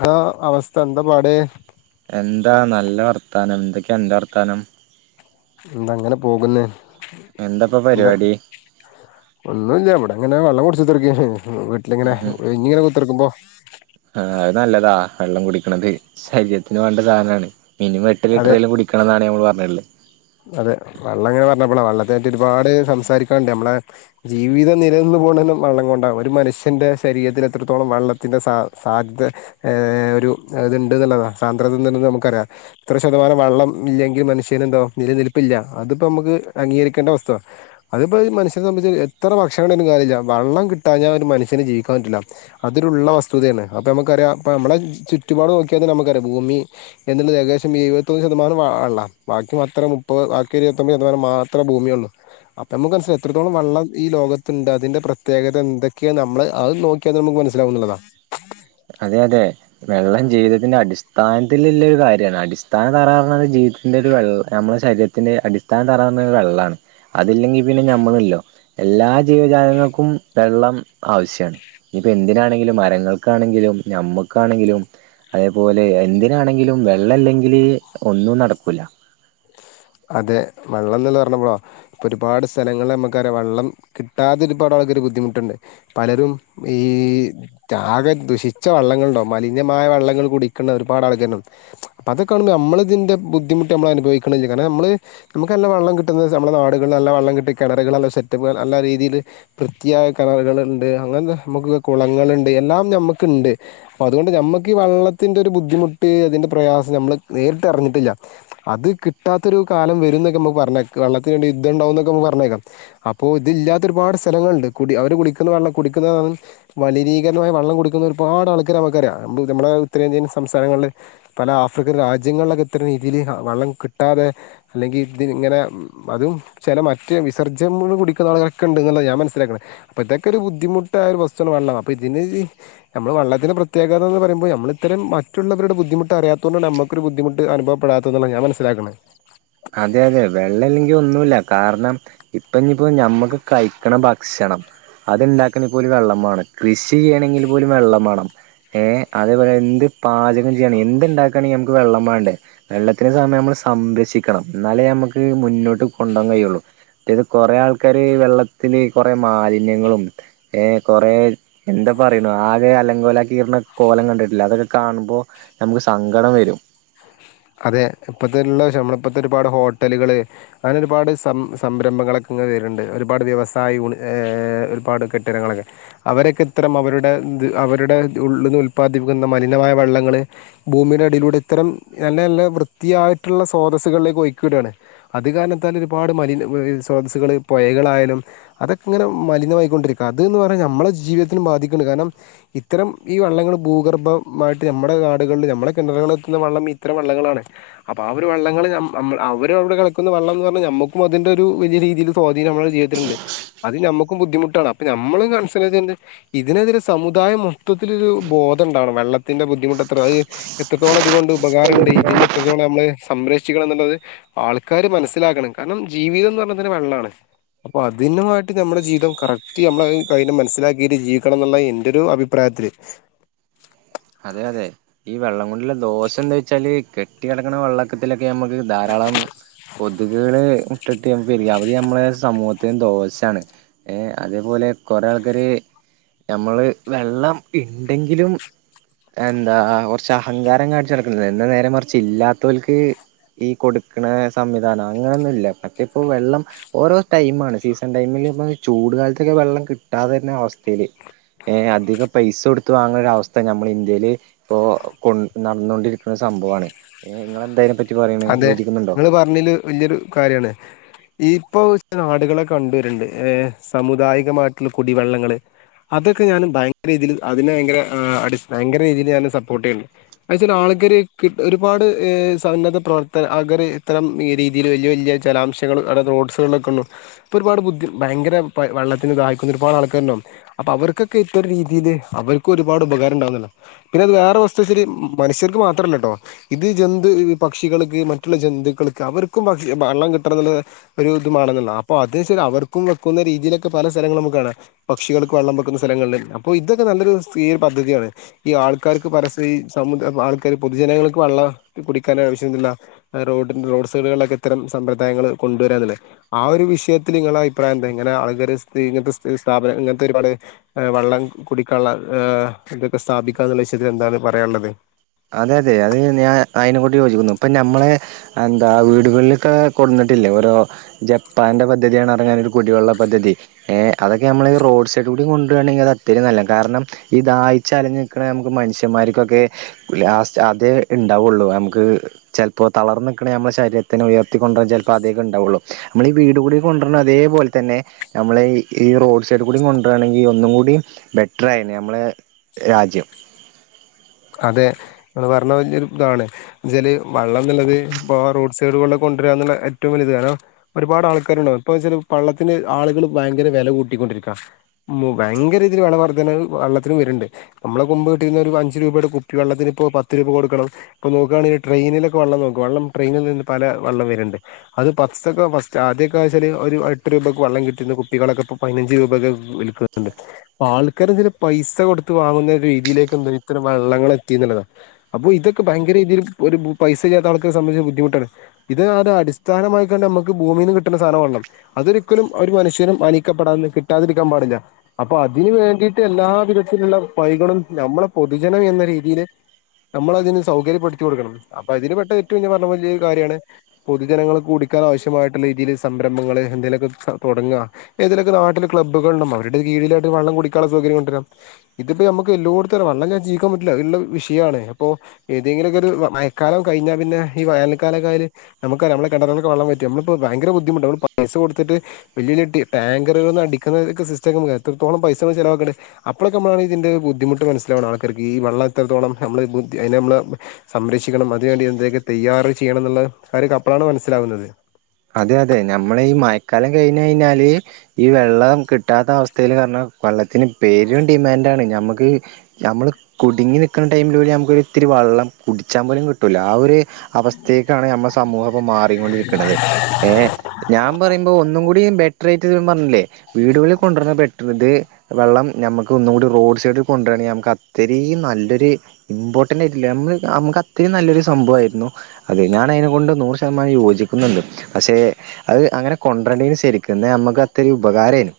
Hello അവസ്ഥ എന്താ പാട് എന്താ നല്ല വർത്താനം എന്തൊക്കെ അന്റെ വർത്താനം എന്താ അങ്ങനെ പോകുന്ന എന്താപ്പൊ പരിപാടി ഒന്നുല്ല ഇവിടെ അങ്ങനെ വെള്ളം കുടിച്ചുതുറക്കയാണി വീട്ടിലിങ്ങനെ ഇങ്ങനെ ഒഴിഞ്ഞു കുത്തിർക്കുമ്പോൾ ആ അത് നല്ലതാ വെള്ളം കുടിക്കണത് ശരീരത്തിന് നല്ല സാനമാണ് മിനിമം എട്ട്ലിറ്റർ അതെ കുടിക്കണം എന്നാണ്ഞമ്മൾ പറഞ്ഞട്ടുള്ള അതെ വെള്ളം ഇങ്ങ്നെ പറഞ്ഞ നമ്മുക്ക് വെള്ളത്തിനെ പറ്റി ഒരുപാട് സംസാരിക്കാൻ ഉണ്ട് നമ്മുടെ ജീവിതം നിലനിന്നു പോന്നത് വെള്ളം കൊണ്ട് ആണ് ഒരു മനുഷ്യന്റെ ശരീരത്തിൽ എത്രത്തോളം വെള്ളത്തിന്റെ സാധിത ഒരു ഇത് ഉണ്ടെന്ന് ഉള്ളതാ അതിൽ നിന്ന് നമുക്ക് അറിയാം ഇത്ര ക്ഷേത്തമാനം വെള്ളം ഇല്ലങ്കി മനുഷ്യൻ എന്തോ ആകും നിലനിൽപ്പില്ല അതിപ്പോൾ നമുക്ക് അംഗീകരിക്കേണ്ട വസ്തുവാണ് അതിപ്പോൾ മനുഷ്യന സംന്ധിച്ച് എത്ര ഭക്ഷണണംണ്ട ഒരു കാര്യമില്ല വള്ളംിട്ടാിഞ്ഞാൽ ഒരു മനുഷ്യന് ജീവിക്കാൻ പറ്റില്ല അതൊരുള്ള വസ്തുതയാണ് അപ്പോൾ നമുക്കറിയാം ഇപ്പോൾ നമ്മുടെ ചുറ്റുപാട് നോിയാൽ നമുക്കറിയാം ഭൂമി എന്നുള്ളത് ഏകദേശം എഴുപത്തൊന്ന് ശതമാനം വള്ളം ബാക്കി മൊത്ത.... എത്ര മുപ്പത് ആക്കി ഇരുപത്തൊമ്പത്തമാനം മാത്രേ ഭൂമിയള്ളൂ അപ്പൊ നമുക്ക് മനസ്സില എത്രോളം വെള്ളം ഈ ലോകത്തുണ്ട് അതിന്റെ പ്രത്യേകത എന്തൊക്കെയാ നമ്മള് അത് നോക്കിയാ നമുക്ക് മനസ്സിലാവുന്നതാ അതെ അതെ വെള്ളം ജീവിതത്തിൻ്റെ അടിസ്ഥാനത്തിലൽുള്ള ഒരു കാര്യമാണ് അടിസ്ഥാന തറ പറഞ്ഞത് ജീവിതത്തിൻ്റെ ഒരു വെള്ളം നമ്മുടെ ശരീരത്തിൻ്റെ അടിസ്ഥാനം തറ പറഞ്ഞ ഒരു വെള്ളമാണ് അതില്ലെങ്കിൽ പിന്നെ നമ്മളല്ലോ എല്ലാ ജീവജാലങ്ങൾക്കും വെള്ളം ആവശ്യമാണ് ഇനിപ്പോൾ എന്തിനാണെങ്കിലും മരങ്ങൾക്കാണെങ്കിലും നമ്മക്കാണെങ്കിലും അതേപോലെ എന്തിനാണെങ്കിലും വെള്ളല്ലെങ്കില് ഒന്നും നടക്കൂല അതെ വെള്ളം എല്ല പറഞ്ഞപ്പോളോ ഇപ്പൊ ഒരുപാട് സ്ഥലങ്ങളിൽ നമുക്ക വെള്ളം കിട്ടാതെ ഒരുപാട് ആൾക്കാർ ബുദ്ധിമുട്ടുണ്ട് പലരും ഈ ആകെ ദുഷിച്ച വള്ളങ്ങളുണ്ടോ മലിനമായ വള്ളങ്ങൾ കൂട ഇിക്കണ ഒരുപാട് ആൾക്കാോ അപ്പൊ അതക്ക കാണുമ്പോൾ നമ്മൾിതിന്റെ ബുദ്ധിമുട്ട് നമ്മൾ അനുഭവിക്കണ അങ്ങനെ നമ്മള് നമുക്ക് നല്ല വെള്ളം കിട്ടുന്നത് നമ്മളെ നാടുകളിൽ നല്ല വെള്ളം കിട്ടിയ കിണറുകൾ നല്ല സെറ്റപ്പ് നല്ല രീതിയിൽ വൃത്തിയായ കിണറുകൾ ഉണ്ട് അങ്ങനത്തെ നമുക്ക് കുളങ്ങളുണ്ട് എല്ലാം നമ്മക്കുണ്ട് അപ്പ അതുകൊണ്ട് നമ്മുക്ക് ഈ വെള്ളത്തിന്റെ ഒരു ബുദ്ധിമുട്ട് അതിറെ പ്രയാസം നമ്മൾ നേരിട്ട് അറിഞ്ഞിട്ടില്ല അത് കി കിട്ടാത്തൊരു കാലം വരും എന്നൊക്കെ നമുക്ക് പറഞ്ഞേക്കാം വെള്ളത്തിന് വേണ്ട യുദ്ധം ഉണ്ടാകുന്നൊക്കെ നമുക്ക് പറഞ്ഞേക്കാം അപ്പോൾ ഇതില്ലാത്ത ഒരുപാട് സ്ഥലങ്ങളുണ്ട് കുടി അവര് കുടിക്കുന്ന വെള്ളം കുടിക്കുന്നാണ് മലിനീകരണമായ വെള്ളം കുടിക്കുന്ന ഒരുപാട് ആൾക്കാർ നമുക്കറിയാം നമ്മുടെ ഉത്തരേന്ത്യൻ സംസ്ഥാനങ്ങളിൽ പല ആഫ്രിക്കൻ രാജ്യങ്ങളിലൊക്കെ ഇത്തരം രീതിയിൽ വെള്ളം കിട്ടും കിട്ടാതെ അല്ലെങ്കിൽ ഇതി ഇങ്ങനെ അതും ചില മറ്റ് വിസജ്ജം കുടിക്കുന്ന ആളുകളൊക്കെ ഉണ്ടെന്നുള്ള ഞാൻ മനസ്സിലാക്കുന്നത് അപ്പോൾ ഇതൊക്കെ ഒരു ബുദ്ധിമുട്ടായ ഒരു വസ്തുവ വെള്ളം അപ്പോൾ ഇതിന് നമ്മൾ വെള്ളത്തിന് പ്രത്യേക യെന്ന് പറയുമ്പോൾ നമ്മൾ ഇത്തരം മറ്റുള്ളവരുടെ ബുദ്ധിമുട്ട് അറിയാത്തുകൊണ്ട് നമുക്കൊരു ബുദ്ധിമുട്ട് അനുഭവപ്പെടത്തെ എന്നാണ് ഞാൻ മനസിലാക്കുന്നത് മനസിലാകണേ അതെ അതെ വെള്ളം ഇല്ലെങ്കിൽ ഒന്നുമില്ല കാരണം ഇപ്പ ഇയിപ്പോ നമ്മുക്ക് കഴിക്കണ ഭക്ഷണം അതുണ്ടാക്കണിൽ പോലും വെള്ളം വേണം കൃഷി ചെയ്യണമെങ്കിൽ പോലും വെള്ളം വേണം ഏ അതേപോലെ എന്ത് പാചകം ചെയ്യണെ എന്ത് ഉണ്ടാക്കണമെങ്കിൽ നമുക്ക് വെള്ളം വേണ്ടേ വെള്ളത്തിന് സമയം നമ്മൾ സംരക്ഷിക്ക ക്കണം എന്നാലേ നമ്മുക്ക് മുന്നോട്ട് കൊണ്ടുപോകാൻ കഴിയുള്ളു മറ്റേത് കുറെ ആൾക്കാാര് വെള്ളത്തില് കുറെ മാലിന്യങ്ങളും ഏ കുറെ എന്താ പറയണ ആകെ അലങ്കോലമാക്കി കോലം കണ്ടിട്ടില്ല അതൊക്കെ കാണുമ്പോൾ നമുക്ക് സങ്കടം വരും അതെ ഇപ്പോഴത്തുള്ള വം നമ്മള ഇപ്പോഴത്തെ ഒരുപാട് ഹോട്ടലുകള് അങ്ങനെ ഒരുപാട് സം സംരംഭങ്ങളൊക്കെ ഇങ്ങനെ വരുന്നുണ്ട് ഒരുപാട് വ്യവസായ യു ഒരുപാട് കെട്ടിടങ്ങളൊക്കെ അവരൊക്കെ ഇത്തരം അവരുടെ അവരുടെ ഉള്ളിൽ നിന്ന് ഉല്പാദിപ്പിക്കുന്ന മലിനമായ വെള്ളങ്ങൾ ഭൂമിയുടെ അടിയിലൂടെ ഇത്തരം നല്ല നല്ല വൃത്തിയായിട്ടുള്ള സ്രോതസ്സുകളിലേക്ക് ഒഴിക്കി വിടുകയാണ് അത് കാരണത്താൽ ഒരുപാട് മലിന സ്രോതസ്സുകൾ പുഴകളായാലും അതൊക്കെ ഇങ്ങനെ മലിനമായിക്കൊണ്ടിരിക്കും അതന്ന് പറഞ്ഞാൽ നമ്മളുടെ ജീവിതത്തിനും ബാധിക്കണ്ട് കാരണം ഇത്തരം ഈ വെള്ളങ്ങൾ ഭൂഗർഭമായിട്ട് നമ്മുടെ നാടുകളിൽ നമ്മുടെ കിണറങ്ങളിൽ എത്തുന്ന വെള്ളം ഇത്ര വെള്ളങ്ങളാണ് അപ്പൊ ആ ഒരു വെള്ളങ്ങൾ അവര അവിടെ കിടക്കുന്ന വെള്ളം എന്ന് പറഞ്ഞാൽ നമ്മുക്കും അതിന്റെ ഒരു വലിയ രീതിയിൽ സ്വാധീനം നമ്മുടെ ജീവിതത്തിലുണ്ട് അത് നമ്മുക്കും ബുദ്ധിമുട്ടാണ് അപ്പൊ നമ്മൾ മനസിലണ്ട് ഇതിനെതിരെ സമുദായ മൊത്തത്തിൽ ഒരുബോധം ഉണ്ടാവണം വെള്ളത്തിന്റെ ബുദ്ധിമുട്ട് എത്രത്തോളം അത് കൊണ്ട് ഉപകാരമുണ്ട് ഇതിനെ എത്രത്തോളം നമ്മൾ സംരക്ഷിക്കണം എന്നുള്ളത് ആൾക്കാര് മനസ്സിലാക്കണം കാരണം ജീവിതം എന്ന് പറഞ്ഞെ വെള്ളമാണ് അപ്പൊ അതിനുമായിട്ട് നമ്മുടെ ജീവിതം കറക്റ്റ് നമ്മളെ മനസ്സിലാക്കിട്ട് ജീവിക്കണം എന്നുള്ള എന്റെ. ഒരു അഭിപ്രായത്തില് അതെ അതെ ഈ വെള്ളം കൊണ്ടുള്ള ദോഷം എന്താ വെച്ചാല് കെട്ടി കിടക്കണ വെള്ളക്കത്തിലൊക്കെ നമ്മുക്ക് ധാരാളം കൊതുകള് മുട്ടയിട്ട് പെരുകി അവര് നമ്മുടെ സമൂഹതിന്നു ദോഷയാണ് ഏ അതേപോലെ കുറെ ആൾക്കാര് നമ്മള് വെള്ളം ഇണ്ടെങ്കിലും എന്താ കുറച്ച് അഹങ്കാരം കാണിച്ച നടക്കുന്നത് എന്ന നേരം മറച്ച് ഇല്ലാത്തവൾക്ക് ഈ കൊടുക്കണ സംവിധാനം അങ്ങനൊന്നുംല്ല മറ്റേ ഇപ്പോ വെള്ളം ഓരോ ടൈമാണ് സീസൺ ടൈമിൽ ഇപ്പൊ ചൂട് കാലത്തൊക്കെ വെള്ളം കിട്ടാതെ തരുന്ന അവസ്ഥയിൽ ഏ അധികം പൈസ കൊടുത്ത് വാങ്ങുന്ന ഒരു അവസ്ഥ നമ്മൾ ഇവര്ഇപ്പോ കൊണ്ട് നടന്നുകൊണ്ടിരിക്കുന്ന സംഭവമാണ് നിങ്ങൾ എന്താ ഇതിനെ പറ്റി പറയണേ അതെ യോജിക്കുന്നുണ്ടോ നിങ്ങള് പറഞ്ഞല് വലിയൊരു കാര്യാണ് ഇ ഇപ്പോൾ വച്ച നാടുകളെക്കെ കണ്ടുവരുന്നുണ്ട് സമുദായികമായിട്ടുള്ള കുടിവെള്ളങ്ങൾ അതൊക്കെ ഞാൻ ഭയങ്കര രീതിയിൽ അതിന് ഭയങ്കര ഭയങ്കര രീതിയിൽ ഞാൻ സപ്പോർട്ട് ചെയ്യുന്നുണ്ട് എന്ന് വെച്ചാൽ ആൾ കാര് ഒരുപാട് സ പ്രവർത്തന ആർ ഇത്തരം രീതിയില് വലിയ വലിയ ജലാംശങ്ങൾ അവിടെ റോഡ്സൈഡുകളിലൊക്കെ ഉള്ള ഇപ്പൊ ഒരുപാട് ബുദ്ധി ഭയങ്കര വെള്ളത്തിന് ദാഹിക്കുന്ന ഒരുപാട് ആൾക്കാരുണ്ടാവും അപ്പോൾ അവർക്കൊക്കെ ഇത്തരം രീതിയിൽ അവർക്കും ഒരുപാട് ഉപകാരം ഉണ്ടാകുന്നില്ല പിന്നെ അത് വേറെ വസ്തു വെച്ചരി മനുഷ്യർക്ക് മാത്രമല്ല കേട്ടോ ഇത് ജന്തു പക്ഷികൾക്ക് മറ്റുള്ള ജന്തുക്കൾക്ക് അവർക്കും പക്ഷേ വെള്ളം കിട്ടണം എന്നുള്ള ഒരു ഇതുമാണെന്നുള്ള അപ്പോ അതി ശരി അവർക്കും വെക്കുന്ന രീതിയിലൊക്കെ പല സ്ഥലങ്ങളും നമുക്ക് കാണാം പക്ഷികൾക്ക് വെള്ളം വെക്കുന്ന സ്ഥലങ്ങളിൽ അപ്പോ ഇതൊക്കെ നല്ലൊരു സ്ത്രീരു [unintelligible] പദ്ധതിയാണ് ഈ ആൾക്കാർക്ക് പരസ്യം ആൾക്കാർ പൊതുജനങ്ങൾക്ക് വെള്ളം കുടിക്ക ആൾക്കാരെ ആവശ്യമുണ്ടല്ലാ റോഡി റോഡ് സൈഡുകളിലൊക്കെ ഇത്തരം സമ്പ്രദായങ്ങൾ കൊണ്ടുവരന്നില്ലേ ആ ഒരു വിഷയത്തിൽ നിങ്ങളെ അഭിപ്രായം എന്താ ഇങ്ങനെ ആൾ ഇങ്ങനത്തെ സ്ഥാപനം ഇങ്ങനത്തെ ഒരുപാട് വെള്ളം കുടിക്കള്ള ഇതൊക്കെ സ്ഥാപിക്കുക എന്നുള്ള വിഷയത്തിൽ എന്താണ് പറയാനുള്ളത് അതെ അതെ അത് ഞാൻ അയിനോ യോജിക്കുന്നു ഇപ്പൊ നമ്മള എന്താ വീടുകളിലൊക്കെ കൊണ്ടു വന്നിട്ടില്ലേ ഓരോ ജപ്പാന്റെ പദ്ധതിഎന്ന കുടിവെള്ള പദ്ധതി ഏ അതൊക്കെ നമ്മള്ഈ റോഡ് സൈഡിൽ കൂടി കൊണ്ടുവരുയാണെങ്കിൽ അത് അത്രയും നല്ല ഈ ദാഹിച്ച് അലയുന്ന നമുക്ക് മനുഷ്യമാർക്കൊക്കെ അതേ ഉണ്ടാവുള്ളു നമുക്ക് ചിലപ്പോൾ തളർന്ന് നിക്കണയാകുമ്പോ ശരീരത്തിനെ ഉയർത്തിക്കൊണ്ട് കൊണ്ട് വരാൻ ചിലപ്പോൾ അതൊക്കെ ഉണ്ടാവുള്ളു നമ്മള ഈ വീട് കൂടി കൊണ്ടുവരണ അതേപോലെ തന്നെ നമ്മളെ ഈ റോഡ് സൈഡ് കൂടി കൊണ്ടുവരണെങ്കിൽ ഒന്നും കൂടി ബെറ്ററായിരുന്നു നമ്മളുടെ രാജ്യം അതെ നിങ്ങൾ പറഞ്ഞ വല്യ ഇതാണ് വെച്ചാൽ വെള്ളം എന്നുള്ളത് ഇപ്പം റോഡ് സൈഡുകളിൽ കൊണ്ടുവരാന്നുള്ള ഏറ്റവും വലിയത് കാരണം ഒരുപാട് ആൾക്കാരുണ്ടാവും ഇപ്പൊ ചില വെള്ളത്തിന് ആളുകൾ ഭയങ്കര വില കൂട്ടിക്കൊണ്ടിരിക്കാം ഭയങ്കര രീതിയിൽ വില വർധന വെള്ളത്തിന് വരുണ്ട് നമ്മളെ മുൻപ് കിട്ടിരുന്ന ഒരു അഞ്ച് രൂപയുടെ കുപ്പി വെള്ളത്തിന് ഇപ്പോ പത്ത് രൂപ കൊടുക്കണം ഇപ്പം നോക്കുകയാണെങ്കിൽ ട്രെയിനിലൊക്കെ വെള്ളം നോക്കും വെള്ളം ട്രെയിനിൽ നിന്ന് പല വെള്ളം വരുന്നുണ്ട് അത് ഫസ്റ്റ് ആദ്യക്കെ വെച്ചാൽ ഒരു എട്ട് രൂപക്ക് വെള്ളം കിട്ടുന്ന കുപ്പികളൊക്കെ ഇപ്പോ പതിനഞ്ച് രൂപക്കെ വിൽക്കുന്നുണ്ട് ആൾക്കാരും ചില പൈസ കൊടുത്ത് വാങ്ങുന്ന ഒരു രീതിയിലേക്ക് ഇത്തരം വെള്ളങ്ങൾ എത്തി ന്നുള്ളതാണ് അപ്പോ ഇതൊക്കെ ഭയങ്കര രീതിയിൽ ഒരു പൈസ ച ഇല്ലാത്ത ആൾക്കാരെ സംബന്ധിച്ച ബുദ്ധിമുട്ടാണ് ഇത് അടിസ്ഥാനമായി നമുക്ക് ഭൂമിൽ നിന്ന് കിട്ടുന്ന സാധനം വെള്ളം അതൊരിക്കലും ഒരു മനുഷ്യനും അനിക്കപ്പെടാ കിട്ടാതിരിക്കാൻ പാടില്ല അപ്പൊ അതിന് വേണ്ടിയിട്ട് എല്ലാ വിധത്തിലുള്ള വഴികളും നമ്മെ പൊതു നം എന്ന രീതിയിയില് നമ്മ ഇതിന് സൗകര്യപ്പെടുത്തി കൊടുക്കണം അപ്പൊ അതിന് പെട്ട ഏറ്റവും പറഞ്ഞ വലൊരു കാര്യമാണ് പൊതുജനങ്ങൾക്ക് കുടിക്കാൻ ആവശ്യമായിട്ടുള്ള രീതിയില് സംരംഭങ്ങൾ എന്തെലുമൊക്കെ തുടങ്ങുക ഏതെലൊക്കെ നാട്ടിൽ ക്ലബ്ബുകളുണ്ടന്നോ അവരുടെ കീഴിലായിട്ട് വെള്ളം കുടിക്കാനുള്ള സൗകര്യം കൊണ്ടുവരാ ഇതിപ്പോ നമുക്ക് എല്ലോടത്ത വെള്ളം പറ്റില്ല അതുള്ള വിഷയമാണ് അപ്പോൾ ഏതെങ്കിലൊക്കെ ഒരു മയക്കാലം കഴിഞ്ഞാൽ പിന്നെ ഈ വേനൽക്കാലമായാൽ നമുക്ക നമ്മളുടെ കിണറുകളിലൊക്കെയും വെള്ളം പറ്റും നമ്മളിപ്പോൾ ഭയങ്കര ബുദ്ധമുട്ടാ ന മ്മൾ പൈസ കൊടുത്തിട്ട് വലിയ വല ടാങ്കറുകള അടിക്കുന്നൊക്ക സിസ്റ്റം എത്രത്തോളം പൈസ ചിലവാക്കണ്ട അപ്പോഴൊക്കെ നമ്മ ഇതിന്റെ ബുദ്ധിമുട്ട് മനസിലാവണേ ർക്ക് ഈ വെള്ളം എത്രത്തോളം നമ്മളെ ബദ്ധി അതിനെ നമ്മള് സംരക്ഷിക്കണം അതിന വേണ്ടി എന്തൊക്കെ തയ്യാറ് ചെയ്യണം എന്നുള്ള കാര്യം അപ്പഴാണ് മനസ്സിലാകുന്നത് അതെ അതെ നമ്മള ഈ മയക്കാലം കഴിഞ്ഞ് കഴിഞ്ഞാല് ഈ വെള്ളം കിട്ടാത്ത അവസ്ഥയിൽ കാരണം വെള്ളത്തിന് പേരും ഡിമാൻഡാണ് നമ്മുക്ക് നമ്മള് കുടുങ്ങി നിക്കുന്ന ടൈമിൽ നമുക്ക് ഇത്തിരി വെള്ളം കുടിച്ചാൻ പോലും കിട്ടൂല ആ ഒരു അവസ്ഥയേക്കാണ് നമ്മൾ സമൂഹം ഇപ്പോൾ മാറിക്കൊണ്ടിരിക്കണത് ഏ ഞാൻ പറയുമ്പോൾ ഒന്നും കൂടി ബെറ്റർആയിട്ട് പറഞ്ഞില്ലേ വീടുകളിൽ കൊണ്ടുവരണ ബെറ്റർ ഇത് വെള്ളം നമുക്ക് ഒന്നും കൂടി റോഡ് സൈഡിൽ കൊണ്ടുവരണെങ്കിൽ നമുക്ക് അത്രയും നല്ലൊരു ഇമ്പോർട്ടൻറ് ആയിട്ടില്ല നമ്മ നമുക്ക് അത്രയും നല്ലൊരു സംഭവമായിരുന്നു അത് ഞാൻ അതിനെ കൊണ്ട് നൂറ് ശതമാനം യോജിക്കുന്നുണ്ട് പക്ഷെ അത് അങ്ങനെ കൊണ്ട് വരണ്ടിനി ശരിക്കും നമുക്ക് അത്രയും ഉപകാരമായിരുന്നു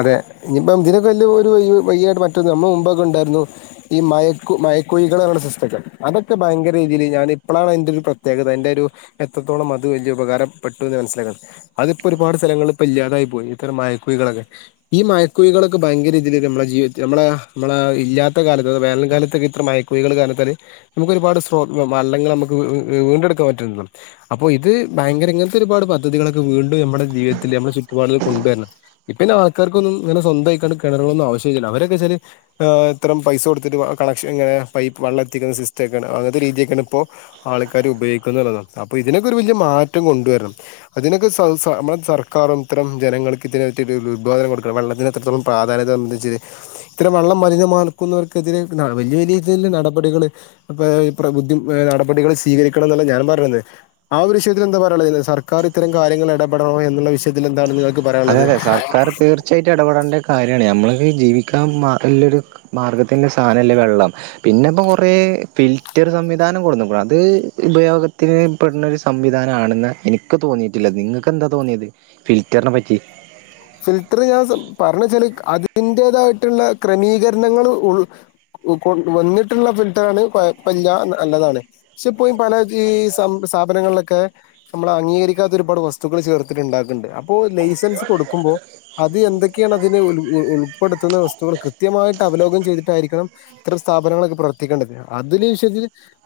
അതെ ഇനിപ്പം ഇതിനൊക്കെ വലിയ ഒരു വയ്യായി്റ്റ നമ്മൾ മുമ്പൊക്കെ ഉണ്ടായിരുന്നു ഈ മ മയക്കുഴികള എന്നുള്ള സിസ്റ്റം അതൊക്കെ ഭയങ്കരരീതിയിൽ ഞാന ഇപ്പോഴാണ് അതിന്റെ ഒരു പ്രത്യേകത അന്റെ ഒരു എത്രത്തോളം അത് വലിയ ഉപകാരപ്പെട്ടു എന്ന് മനസിലാക്കുന്നത് അതിപ്പോ ഒരുപാട് സ്ഥലങ്ങള ഇപ്പ ഇല്ലാതായി പോയി ഇത്തരം മയക്കുഴികളൊക്കെ ഈ മയക്കുയികളൊക്കെ ഭയങ്കര ഇതിൽ നമ്മളുടെ ജീവി നമ്മളെ നമ്മള ഇല്ലാത്ത കാലത്ത് വേനൽ കാലത്തൊക്കെ ഇത്ര മയക്കുഴികൾ കാരണത്താൽ നമുക്ക് ഒരുപാട് സ്രോ വെവള്ളങ്ങൾ നമുക്ക് വീണ്ടെടുക്കാൻ പറ്റള്ളു അപ്പൊ ഇത് ഭയങ്കര ഇങ്ങനത്തെ ഒരുപാട് പദ്ധതികളൊക്കെ വീണ്ടും നമ്മളെ ജീവിതത്തിലെ നമ്മുടെ ചുറ്റുപാടിൽ കൊണ്ടുവരണം ഇപ്പന്നെ ആൾക്കാർക്കൊന്നും ഇങ്ങനെ സ്വന്തമായിക്കാണ്ട് കിണറുകളൊന്നും ആവശ്യമില്ലല്ലോ, അവരൊക്കെ വെച്ചാല് ആ ഇത്രം പൈസ കൊടുത്തിട്ട് വ കണക്ഷൻ ങ പൈപ്പ് വള്ളം എത്തിക്കുന്ന സിസ്റ്റം ഒക്കെയാണ്, അങ്ങനത്തെ രീതിയൊക്കെയാണ് ഇപ്പോ ആൾക്കാര് ഉപയോഗിക്കുന്നള്ള അപ്പൊ ഇതിനൊക്കെ ഒരു വലിയ മാറ്റം കൊണ്ടുവരണം, അതിനൊക്കെ സ സ നമ്മടെ സർക്കാറും ഇത്തരം ജനങ്ങൾക്ക് ഇതിന [unintelligible] ഉദ്‌ഗാദനം കൊടുക്കണം, വള്ളത്തിന് എത്രത്തോളം പാധാന്യത്തെ സമ്മദ്ധിച്ച്ഇത്തരം വള്ളം മലിനമാക്കുന്നവർക്കെതിരെ ന വലിയ വലിയ രീതിൽ നടപടികള് പ പ്ര ബുദ്ധി ആ നടപടികള് സ്വീകരിക്കണം എന്നാണ് ഞാനും പറയുന്ന ആ ഒരു വിഷയത്തിൽ എന്താ പറയാനുള്ളത് സർക്കാർ ഇത്തരം കാര്യങ്ങൾ ഇടപെടണോ എന്നുള്ള വിഷയത്തിൽ എന്താണ് നിങ്ങൾ അതെ ക്ക്പറയാനുള്ളത്. അതെ സർക്കാർ തീർച്ചയായിട്ടും ഇടപെടേണ്ട കാര്യമാണ്, ഞമ്മള് [unintelligible] ജീവിക്കാൻ മ നല്ലൊരു മാർഗ്ഗത്തിൻ്റെ സാധനമല്ലേ വെള്ളം, പിന്നെ ഇപ്പോ കുറേ ഫിൽറ്റർ സംവിധാനം കൊണ്ടുവന്നു, അത് ഉപയോഗത്തിന് പെടുന്ന ഒരു സംവിധാനം ആണെന്ന് എനിക്ക് തോന്നിയിട്ടില്ല, നിങ്ങൾക്ക് എന്താ തോന്നിയത് ഫിൽറ്ററിനെ പറ്റി [unintelligible] ഫിൽട്ടർ ഞാൻ പറഞ്ഞച്ചാല് അതിന്റേതായിട്ടുള്ള ക്രമീകരണങ്ങൾ ഉൾ കൊ വന്നിട്ടുള്ള ഫിൽട്ടറാണ് കൊയ വല്യ നല്ലതാണ്, പക്ഷെ ഇപ്പോ പല ഈ സം സ്ഥാപനങ്ങളിലൊക്കെ നമ്മൾ അംഗീകരിക്കാത്ത ഒരുപാട് വസ്തുക്കൾ ചേർത്തിട്ടുണ്ടാക്കുന്നുണ്ട് അപ്പോ ലൈസൻസ് കൊടു ക്കുമ്പോൾ അത് എന്തൊക്കെയാണ് അതിന് ഉൾപ്പെടുത്തുന്ന വസ്തുക്കൾ കൃത്യമായിട്ട് അവലോകം ചെയ്തിട്ടായിരിക്കണം ഇത്തരം സ്ഥാപനങ്ങളൊക്കെ പ്രവർത്തിക്കേണ്ടത് അതിൻ്റെ വിഷയത്തിൽ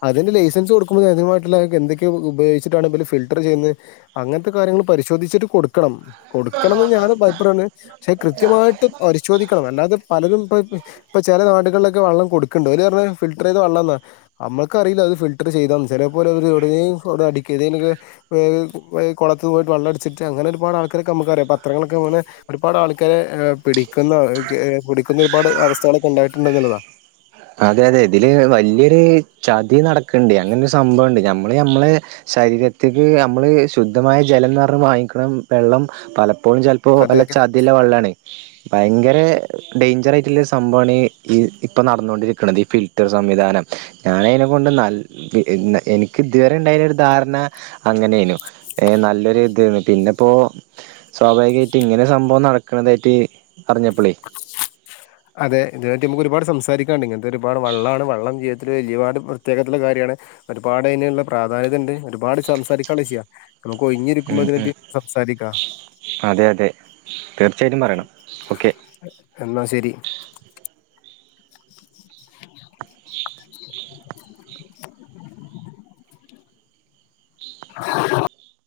അതിന് ലൈസൻസ് കൊടുക്കുമ്പോ അതിനുമായിട്ടുള്ള എന്തൊക്കെയ ഉപയോഗിച്ചിട്ടാണ ഫിൽറ്റർ ചെയ്യുന്നത്, അങ്ങനത്തെ കാര്യങ്ങൾ പരിശോധിച്ചിട്ട് കൊടുക്കണം കൊട് കൊടുക്കണമെന്ന് ഞാനും പൈപ്പ പറണ്, പക്ഷെ കൃത്യമായിട്ട് പരിശോധിക്കണം അല്ലാതെ പലരും ഇപ്പ ഇപ്പ ചില നാടുകളിലൊക്കെ വെള്ളം കൊടുക്കണണ്ട് അവരു പറഞ്ഞെ ഫിൽറ്റർ ചെയ്ത വെള്ളം എന്നാ നമ്മുക്ക റിയില്ല അത് ഫിൽട്ടർ ചെയ്താ ചിലപ്പോൾ അവർ അവിടെ കുളത്തിൽ പോയിട്ട് വെള്ളം അടിച്ചിട്ട് അങ്ങനെ ഒരുപാട് ആൾക്കാരൊക്കെ നമുക്കറിയാം. പത്രങ്ങളൊക്കെ ഇങ്ങനെ ആപാട് ഒരുപാട് ആൾക്കാരെ പിടിക്കുന്ന ക പിടിക്കുന്ന ഒരുപാട് അവസ്ഥകളൊക്കെ ഉണ്ടായിട്ടുണ്ട് എന്നുള്ളതാ അതെ അതെ ഇതില് വല്ല്യയൊരു ചതി നടക്ക്ണ്ട്, അങ്ങനെരു സംഭവണ്ട് നമ്മള് നമ്മളെ ശരീരത്തിേക്ക് നമ്മള് ശുദ്ധമായ ജലംന്നറഞ്ഞ് വാങ്ങിക്കണ വെള്ളം പല അപ്പോഴും ചെലപ്പോ അതെ വല്ല ചതില്ല വെള്ളാണ്. ഭയങ്കര ഡേയ്ഞ്ചറായിട്ടുള്ളരു സംഭവാണ് ഈ ഇ ഇപ്പം നടന്നുകൊണ്ടിരിക്കു [unintelligible] ഈ ഫിൽറ്റർ സംവിധാനം ഞാനയ്നെ കൊണ്ട് നല്ല എ എനിക്ക് ഇതുവരെ ഉണ്ടായിർന്ന ഒരു ധാരണ അങ്ങനെയ്നു ഏ നല്ലൊരു ഇത് പിന്നെ ഇപ്പോ സ്വാഭാവികായിട്ട് ഇങ്ങനെ സംഭവം നടക്ക്ണതായിട്ട് അതെ ഇത് നമുക്ക് ഒരുപാട് സംസാരിക്കാണ്ട് ഇങ്ങനത്തെ ഒരുപാട് വള്ളാണ് വള്ളം ജീവിതത്തിൽ ഒരുപാട് പ്രത്യേകതള്ള കാര്യാണ്, ഒരുപാട് അയ്നുള്ള പ്രാധാന്യതണ്ട് ഒരുപാട് സംസാരിക്കാള്ള വിഷയാ നമുക്ക് ഒഴിഞ്ഞിരിക്കുമ്പോ ഉം ഇതിനെ ഉം പറ്റി സംസാരിക്കാ അതെ [inaudible] തീർച്ചയായിട്ടും പറയണം ഓക്കെ എന്നാ ശരി [inaudible]